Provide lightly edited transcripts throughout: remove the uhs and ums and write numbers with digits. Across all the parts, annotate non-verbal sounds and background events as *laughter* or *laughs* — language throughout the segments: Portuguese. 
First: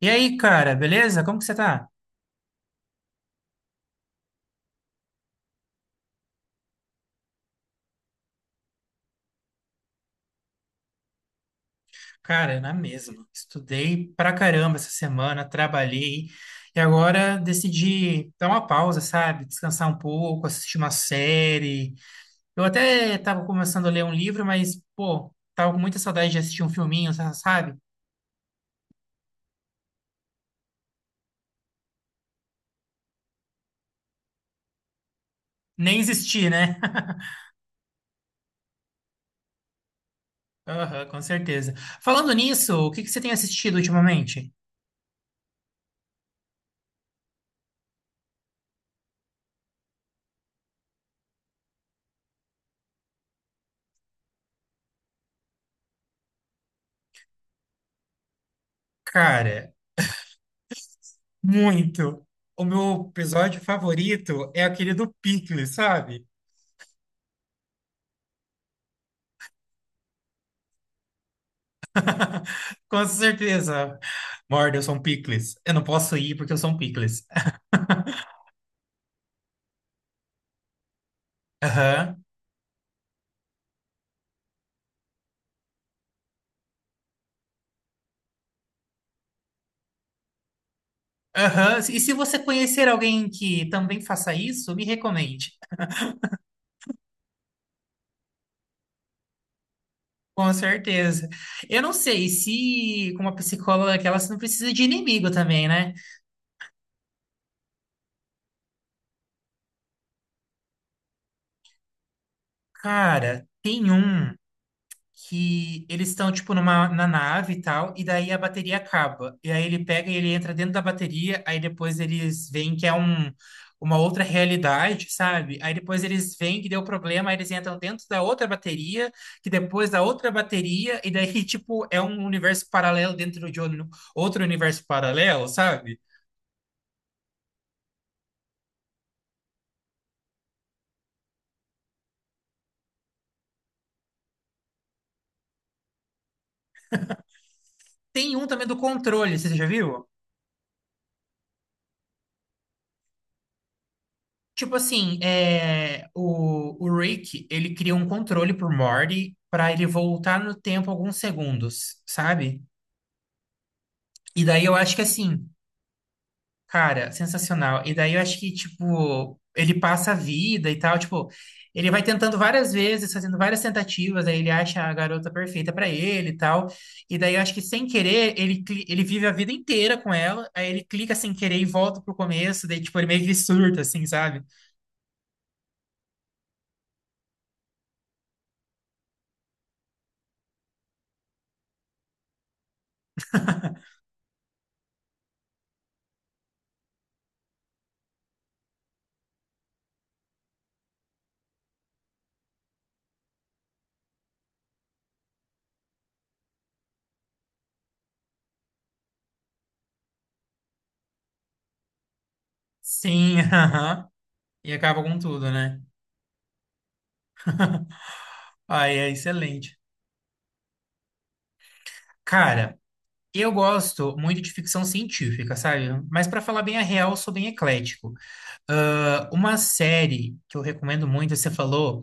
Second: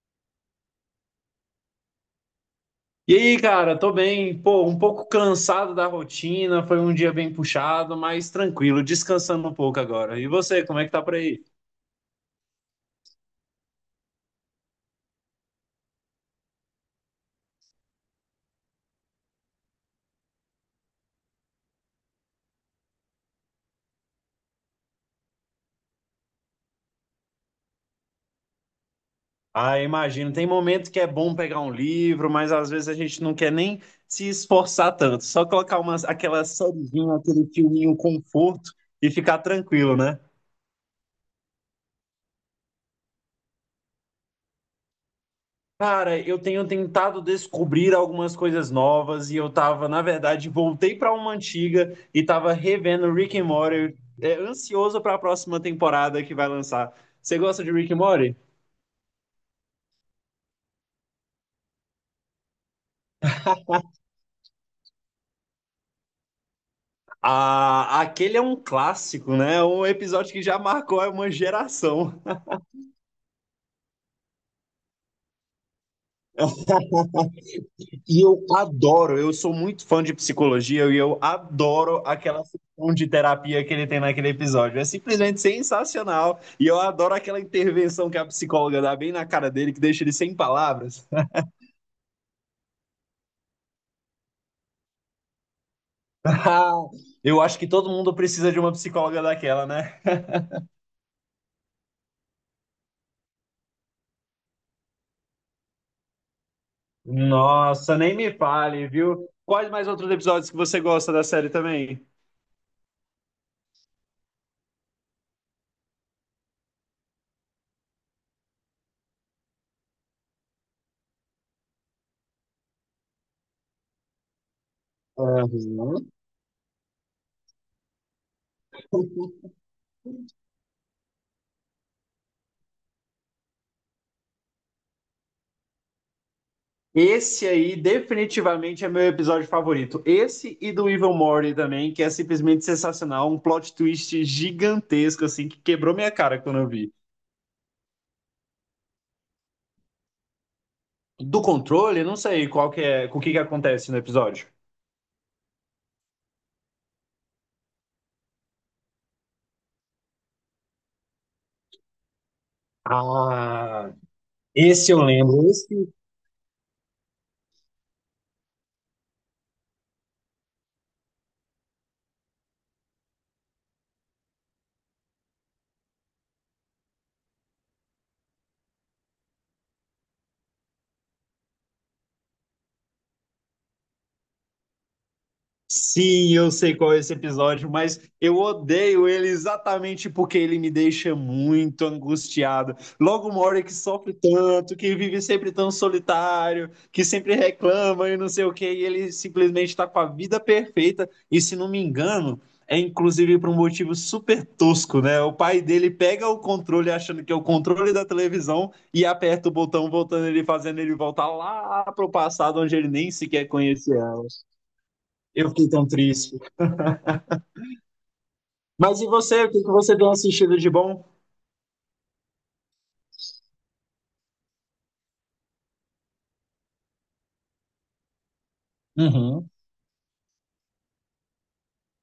E aí, cara, beleza? Como que você tá? E aí, cara, tô bem, pô, um pouco cansado da rotina, foi um dia bem puxado, mas tranquilo, descansando um pouco agora. E você, como é que tá por aí? Cara, na mesma. Estudei pra caramba essa semana, trabalhei e agora decidi dar uma pausa, sabe? Descansar um pouco, assistir uma série. Eu até tava começando a ler um livro, mas, pô, tava com muita saudade de assistir um filminho, sabe? Ah, imagino, tem momento que é bom pegar um livro, mas às vezes a gente não quer nem se esforçar tanto, só colocar Nem umas, aquela existir, né? sériezinha, *laughs* aquele filminho conforto e ficar tranquilo, né? Aham, com certeza. Falando nisso, o que que você tem assistido ultimamente? Cara, eu tenho tentado descobrir algumas coisas novas e eu tava, na verdade, voltei pra uma antiga e tava revendo Rick and Morty, é, ansioso pra próxima temporada que vai lançar. Você gosta de Rick and Morty? Cara, muito. O meu episódio favorito é aquele do Pickles, sabe? Ah, aquele é um clássico, né? Um episódio que já marcou uma geração. Com certeza. Morde, eu sou um picles. Eu não posso ir porque eu *laughs* sou um picles. E eu adoro, eu sou muito fã de psicologia e eu adoro Aham. aquela sessão de terapia que ele tem naquele episódio. É simplesmente sensacional. E eu adoro aquela intervenção que a psicóloga dá bem na cara dele, que deixa ele sem palavras. *laughs* Aham. E se você conhecer alguém que também faça isso, me recomende. Ah, eu acho que todo mundo precisa de uma psicóloga daquela, né? Com certeza. Eu não sei se com uma psicóloga daquela você não precisa de inimigo também, né? Nossa, nem me fale, viu? Quais mais outros episódios que você gosta da série também? Cara, tem um que eles estão, tipo, na nave e tal, e daí a bateria acaba. E aí ele pega e ele entra dentro da bateria, aí depois eles veem que é uma outra realidade, sabe? Aí depois eles veem que deu problema, aí eles entram dentro da outra bateria, que depois da outra bateria, e daí, *laughs* tipo, é um universo paralelo dentro de outro universo paralelo, sabe? Esse aí definitivamente é meu episódio favorito. Esse e do Evil Morty também, que é simplesmente sensacional, um plot twist gigantesco assim que quebrou minha cara quando eu vi. Tem um também do controle, você já viu? Do controle, não sei qual que é, o que que acontece no episódio. Tipo assim, é, o Rick, ele cria um controle pro Morty pra ele voltar no tempo alguns segundos, sabe? Ah, E daí eu esse acho que eu assim, lembro. Esse cara, sensacional. E daí eu acho que, tipo, ele passa a vida e tal, tipo, ele vai tentando várias vezes, fazendo várias tentativas, aí ele acha a garota perfeita pra ele e tal. E daí eu acho que sem querer, ele, ele vive a vida inteira com ela, aí ele clica sem querer e volta pro começo, daí, tipo, ele meio que surta, assim, sabe? Sim, eu sei qual é esse episódio, mas eu odeio ele exatamente porque ele me deixa muito angustiado. Logo uma hora que sofre tanto, que vive sempre tão solitário, que sempre reclama e não sei o quê, e ele simplesmente está com a vida perfeita. E se não me engano, é inclusive por um motivo super tosco, né? O pai dele pega o controle achando que é o controle da televisão e aperta o botão, voltando ele, fazendo ele voltar lá pro passado onde ele nem Sim, sequer *laughs* conhecia aham. ela. E acaba com Eu tudo, fiquei né? tão triste. Ah, Mas e é você? O que que excelente. você tem assistido de bom? Cara, eu gosto muito de ficção científica, sabe? Mas pra falar bem a real, eu sou bem eclético. Ah, Uhum, uma série que eu recomendo muito, você falou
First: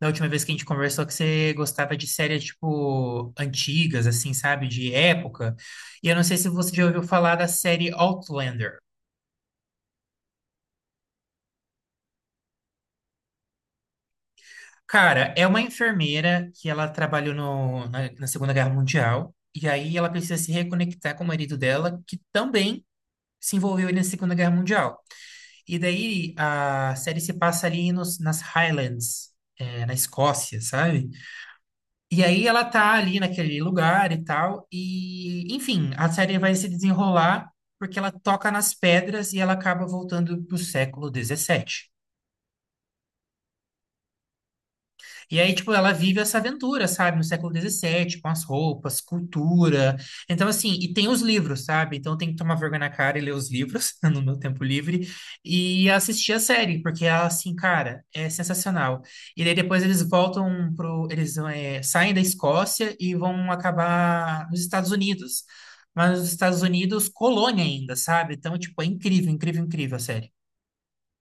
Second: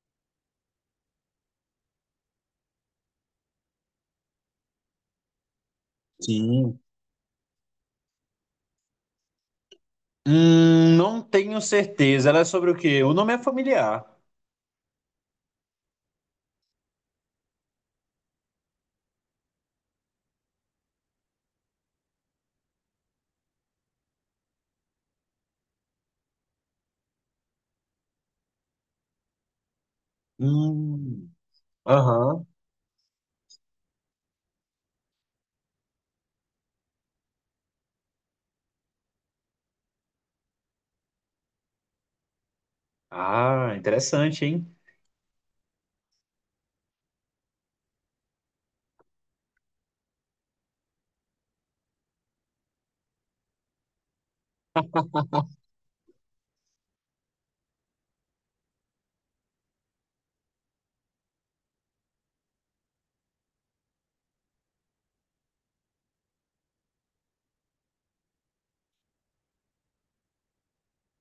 da última vez que a gente conversou que você gostava de séries tipo antigas, assim, sabe? De época. E eu não sei se você sim. já ouviu falar da série Outlander. Não tenho certeza. Ela é sobre o quê? O nome é familiar. Cara, é uma enfermeira que ela trabalhou na Segunda Guerra Mundial. E aí ela precisa se reconectar com o marido dela, que também se envolveu aí na Segunda Guerra Mundial. E daí a série se passa ali nas Highlands, é, na Escócia, sabe? Hum, E aham. aí ela tá ali naquele lugar e tal, e enfim, a série vai se desenrolar porque ela toca nas pedras e ela acaba voltando pro século XVII. Ah, interessante, hein? E aí, tipo, ela vive essa aventura, sabe? No século XVII, com as roupas, cultura. Então, assim, e tem os livros, sabe? Então, tem que tomar vergonha na cara e ler os livros *laughs* no meu tempo livre e assistir a série, porque ela, assim, cara, é sensacional. E daí depois eles voltam pro... Eles é, saem da Escócia e vão acabar nos Estados Unidos. Mas nos Estados Unidos, colônia ainda, sabe? Então, tipo, é incrível, incrível, incrível a série.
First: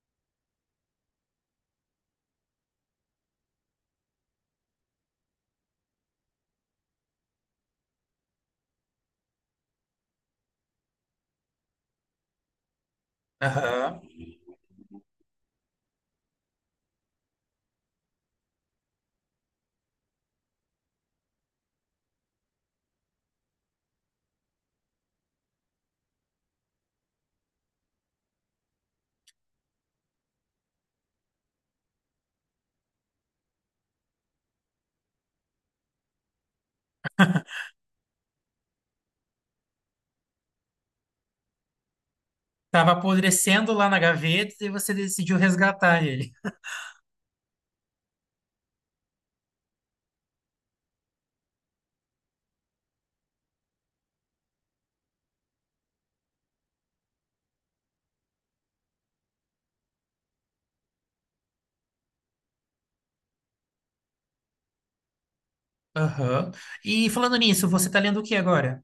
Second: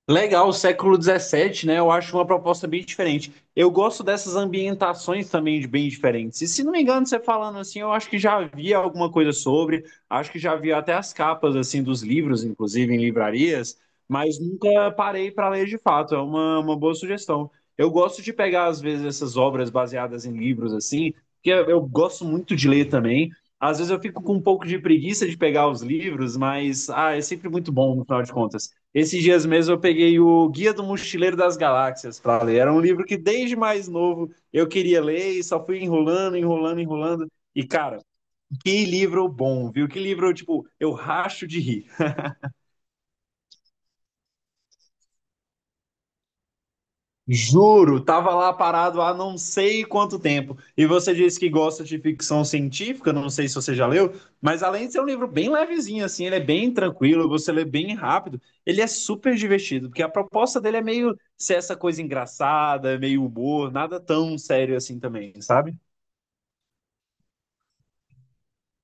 Legal, século XVII, né? Eu acho uma proposta bem diferente. Eu gosto dessas ambientações também de bem diferentes. E se não me engano, você falando assim, eu acho que já vi alguma coisa sobre, acho que já vi até as capas assim dos livros, inclusive em livrarias, Aham. mas nunca parei para ler de fato. É uma boa sugestão. Eu gosto de pegar às vezes essas obras baseadas em livros assim, porque eu gosto muito de ler também. Às vezes eu fico com um pouco de preguiça de pegar os livros, mas ah, é sempre muito bom no final de contas. Esses dias mesmo eu peguei o Guia do Mochileiro das Galáxias para ler. Era um livro que desde mais novo eu queria ler e só fui enrolando, enrolando, enrolando. E cara, que livro bom, viu? Que livro, tipo, eu racho de rir. Tava apodrecendo lá na gaveta e você decidiu resgatar ele. Juro, tava lá parado há não sei quanto tempo. E você disse que gosta de ficção científica, não sei se você já leu, mas além de ser um livro bem levezinho, assim, ele é bem tranquilo, você lê bem rápido, ele é super divertido, porque a proposta dele é meio ser essa coisa engraçada, meio humor, nada tão sério assim também, sabe? Aham. E falando nisso, você tá lendo o que agora?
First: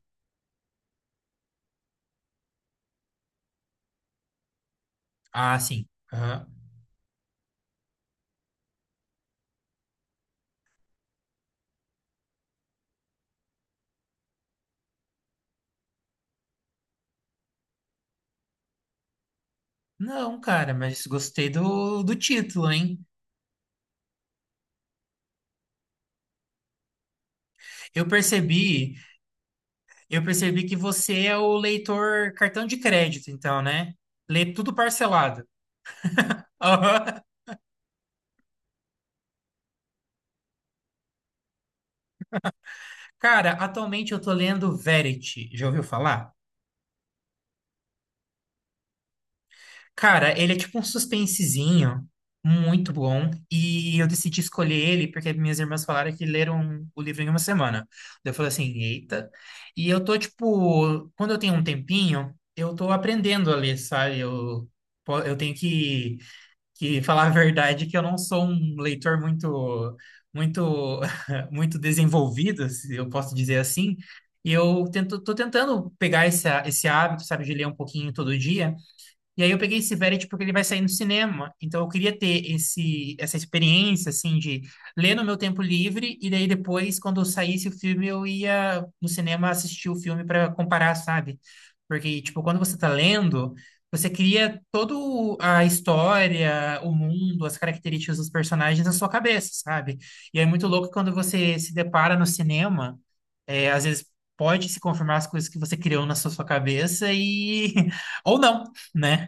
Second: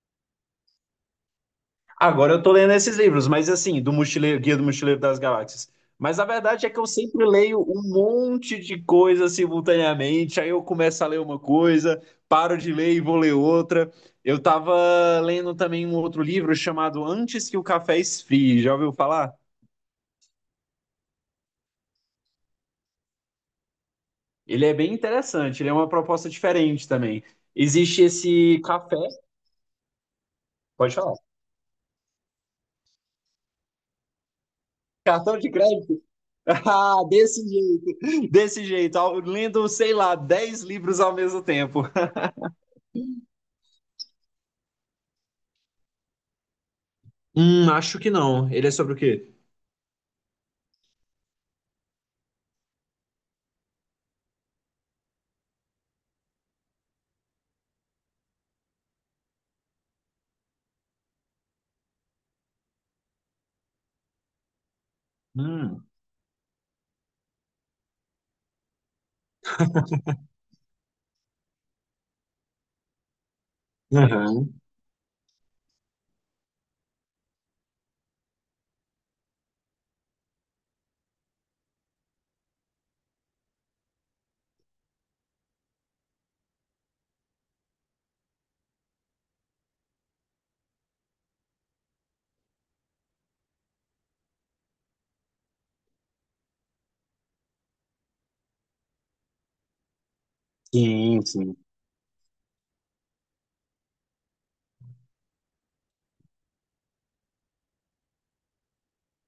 Agora eu tô lendo esses livros, mas assim, do Mochileiro, Guia do Mochileiro das Ah, Galáxias. sim. Mas a Aham. verdade é que eu sempre leio um monte de coisa simultaneamente, aí eu começo a ler uma coisa, paro de ler e vou ler outra. Eu tava lendo também um outro livro chamado Antes que o Café Esfrie, já ouviu falar? Não, cara, mas gostei do título, hein? Ele é bem interessante, ele é uma proposta diferente também. Existe Eu esse percebi, café, eu percebi que pode falar. você é o leitor cartão de crédito, então, né? Lê tudo Cartão parcelado. de crédito? *laughs* *laughs* Ah, Aham. Desse jeito, lendo, sei lá, 10 livros ao mesmo tempo. Cara, atualmente eu tô lendo Verity. Já ouviu falar? Acho que não. Ele é sobre o quê? Cara, ele é tipo um suspensezinho muito bom e eu decidi escolher ele porque minhas irmãs falaram que leram o livro em uma semana. Daí eu falei assim, eita. E eu tô tipo, quando eu tenho um tempinho, eu tô aprendendo a ler, sabe? Eu, eu tenho Hum. Que falar a verdade que eu não sou um leitor muito, muito, *laughs* muito desenvolvido, se eu posso dizer assim. E Aham. eu tento, tô tentando pegar esse, esse hábito, sabe, de ler um pouquinho todo dia. E aí eu peguei esse Verity porque ele vai sair no cinema. Então eu queria ter esse, essa experiência, assim, de ler no meu tempo livre e daí depois, quando saísse o filme, eu ia no cinema assistir o filme para comparar, sabe? Porque, tipo, quando você tá lendo, você cria toda a história, o mundo, as características dos personagens na sua cabeça, sabe? E é muito louco quando Sim, sim. você se depara no cinema, é, às vezes pode se confirmar as coisas que você criou na sua cabeça e... *laughs* ou não, né?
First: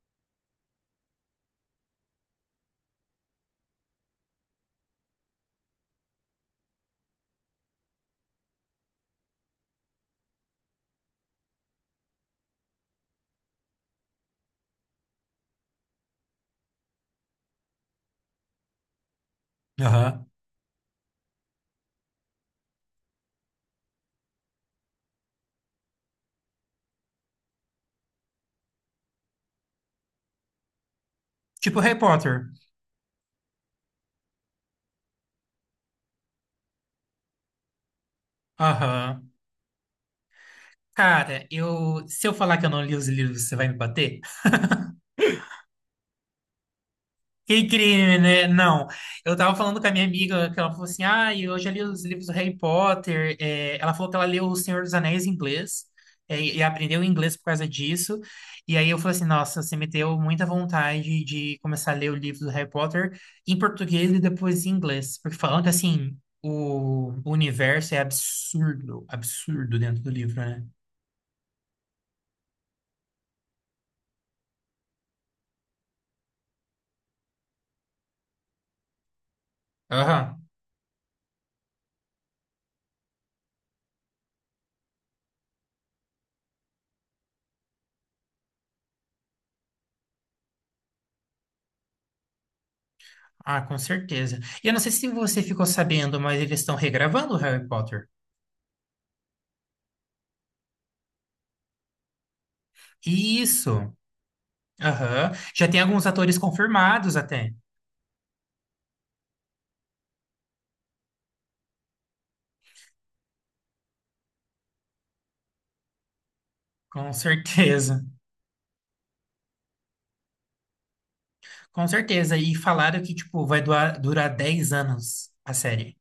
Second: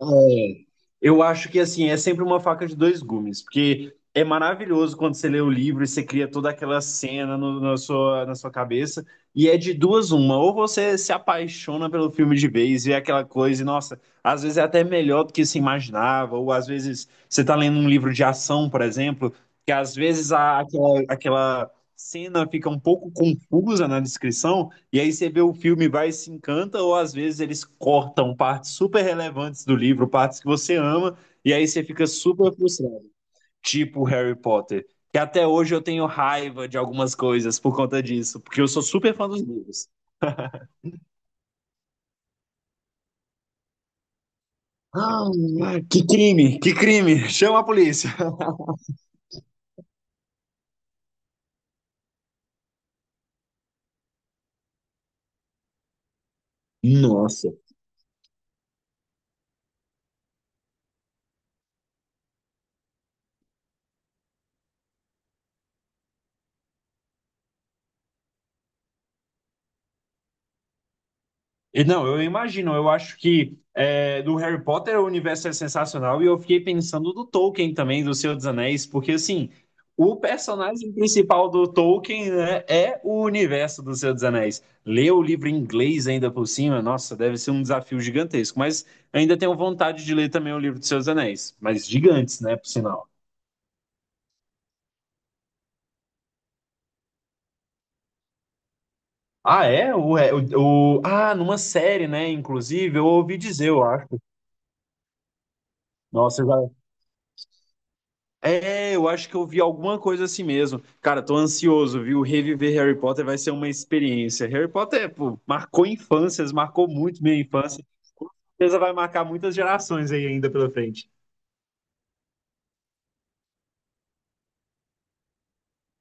É, eu acho que assim, é sempre uma faca de dois gumes, porque é maravilhoso quando você lê o livro e você cria toda aquela cena na sua cabeça, e é de duas uma, ou você se apaixona pelo filme de vez, vê aquela coisa, e nossa, às vezes é até melhor do que se imaginava, ou às vezes você tá lendo um livro de ação, por exemplo, que às Aham. vezes aquela cena fica um pouco confusa na descrição, e aí você vê o filme, vai e se encanta, ou às vezes eles cortam partes super relevantes do livro, partes que você ama, e aí Tipo você Harry fica Potter. super frustrado. Tipo Harry Potter. Que até hoje eu tenho raiva de algumas coisas por conta disso, porque eu sou super fã Aham. dos livros. Cara, eu, se eu falar que eu não li os livros, você vai me bater? Ah, que crime, que crime! Chama a Que polícia! crime, né? Não. Eu tava falando com a minha amiga que ela falou assim: ah, eu já li os livros do Harry Potter. É, ela falou que ela leu O Senhor dos Anéis em inglês, é, e aprendeu inglês por Nossa. causa disso. E aí eu falei assim: nossa, você me deu muita vontade de começar a ler o livro do Harry Potter em português e depois em inglês. Porque falando que assim, o universo é absurdo, absurdo dentro do livro, né? Não, eu imagino. Eu acho que é, do Harry Potter o universo é sensacional e eu fiquei pensando do Tolkien também, do Senhor dos Anéis, porque assim, o Aham. personagem principal do Tolkien, né, é o universo do Senhor dos Anéis. Ler o livro em inglês ainda por cima, nossa, deve ser um desafio gigantesco. Mas ainda tenho vontade de ler também o livro do Senhor dos Anéis, mas gigantes, né, por sinal. Ah, com certeza. E eu não sei se você ficou sabendo, mas eles estão regravando o Harry Potter. Ah, é? Numa série, né? Inclusive, eu ouvi dizer, eu Isso. acho. Aham. Já tem alguns atores Nossa, eu já confirmados até. é, eu acho que eu vi alguma coisa assim mesmo. Cara, tô ansioso, viu? Reviver Harry Potter vai ser uma experiência. Harry Potter, pô, marcou infâncias, marcou Com muito minha infância. certeza. Com *laughs* certeza vai marcar muitas gerações aí ainda pela frente. Com certeza. E falaram que, tipo, vai durar 10 anos a série.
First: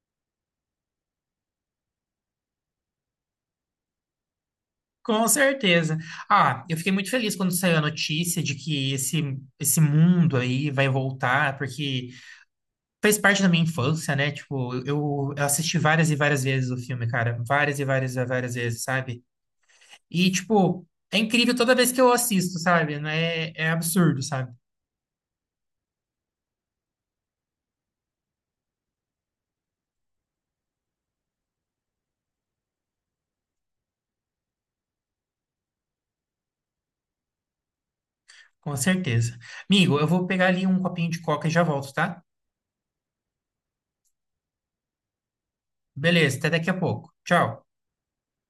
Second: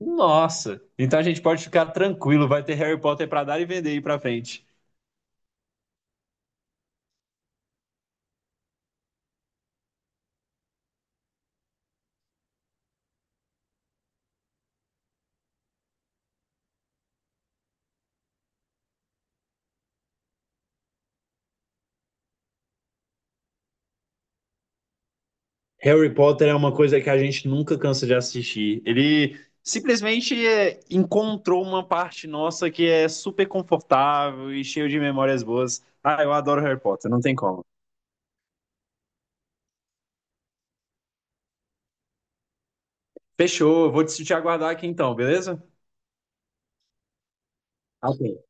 Nossa, então a gente pode ficar tranquilo, vai ter Harry Potter pra dar e vender aí pra frente. Com certeza. Ah, eu fiquei muito feliz quando saiu a notícia de que esse mundo aí vai voltar, porque fez parte da minha infância, né? Tipo, eu assisti várias e várias vezes o filme, cara. Várias e várias e várias vezes, sabe? E, tipo, é incrível toda vez que eu assisto, sabe? Não É, é absurdo, sabe? Harry Potter é uma coisa que a gente nunca cansa de assistir. Ele simplesmente é, encontrou uma parte nossa que é super confortável e cheio de memórias boas. Ah, eu adoro Harry Potter, não tem como. Com certeza. Amigo, eu vou pegar ali um copinho de coca e já volto, tá? Fechou, vou te aguardar aqui então, beleza? Beleza, até daqui a pouco. Tchau. Ok,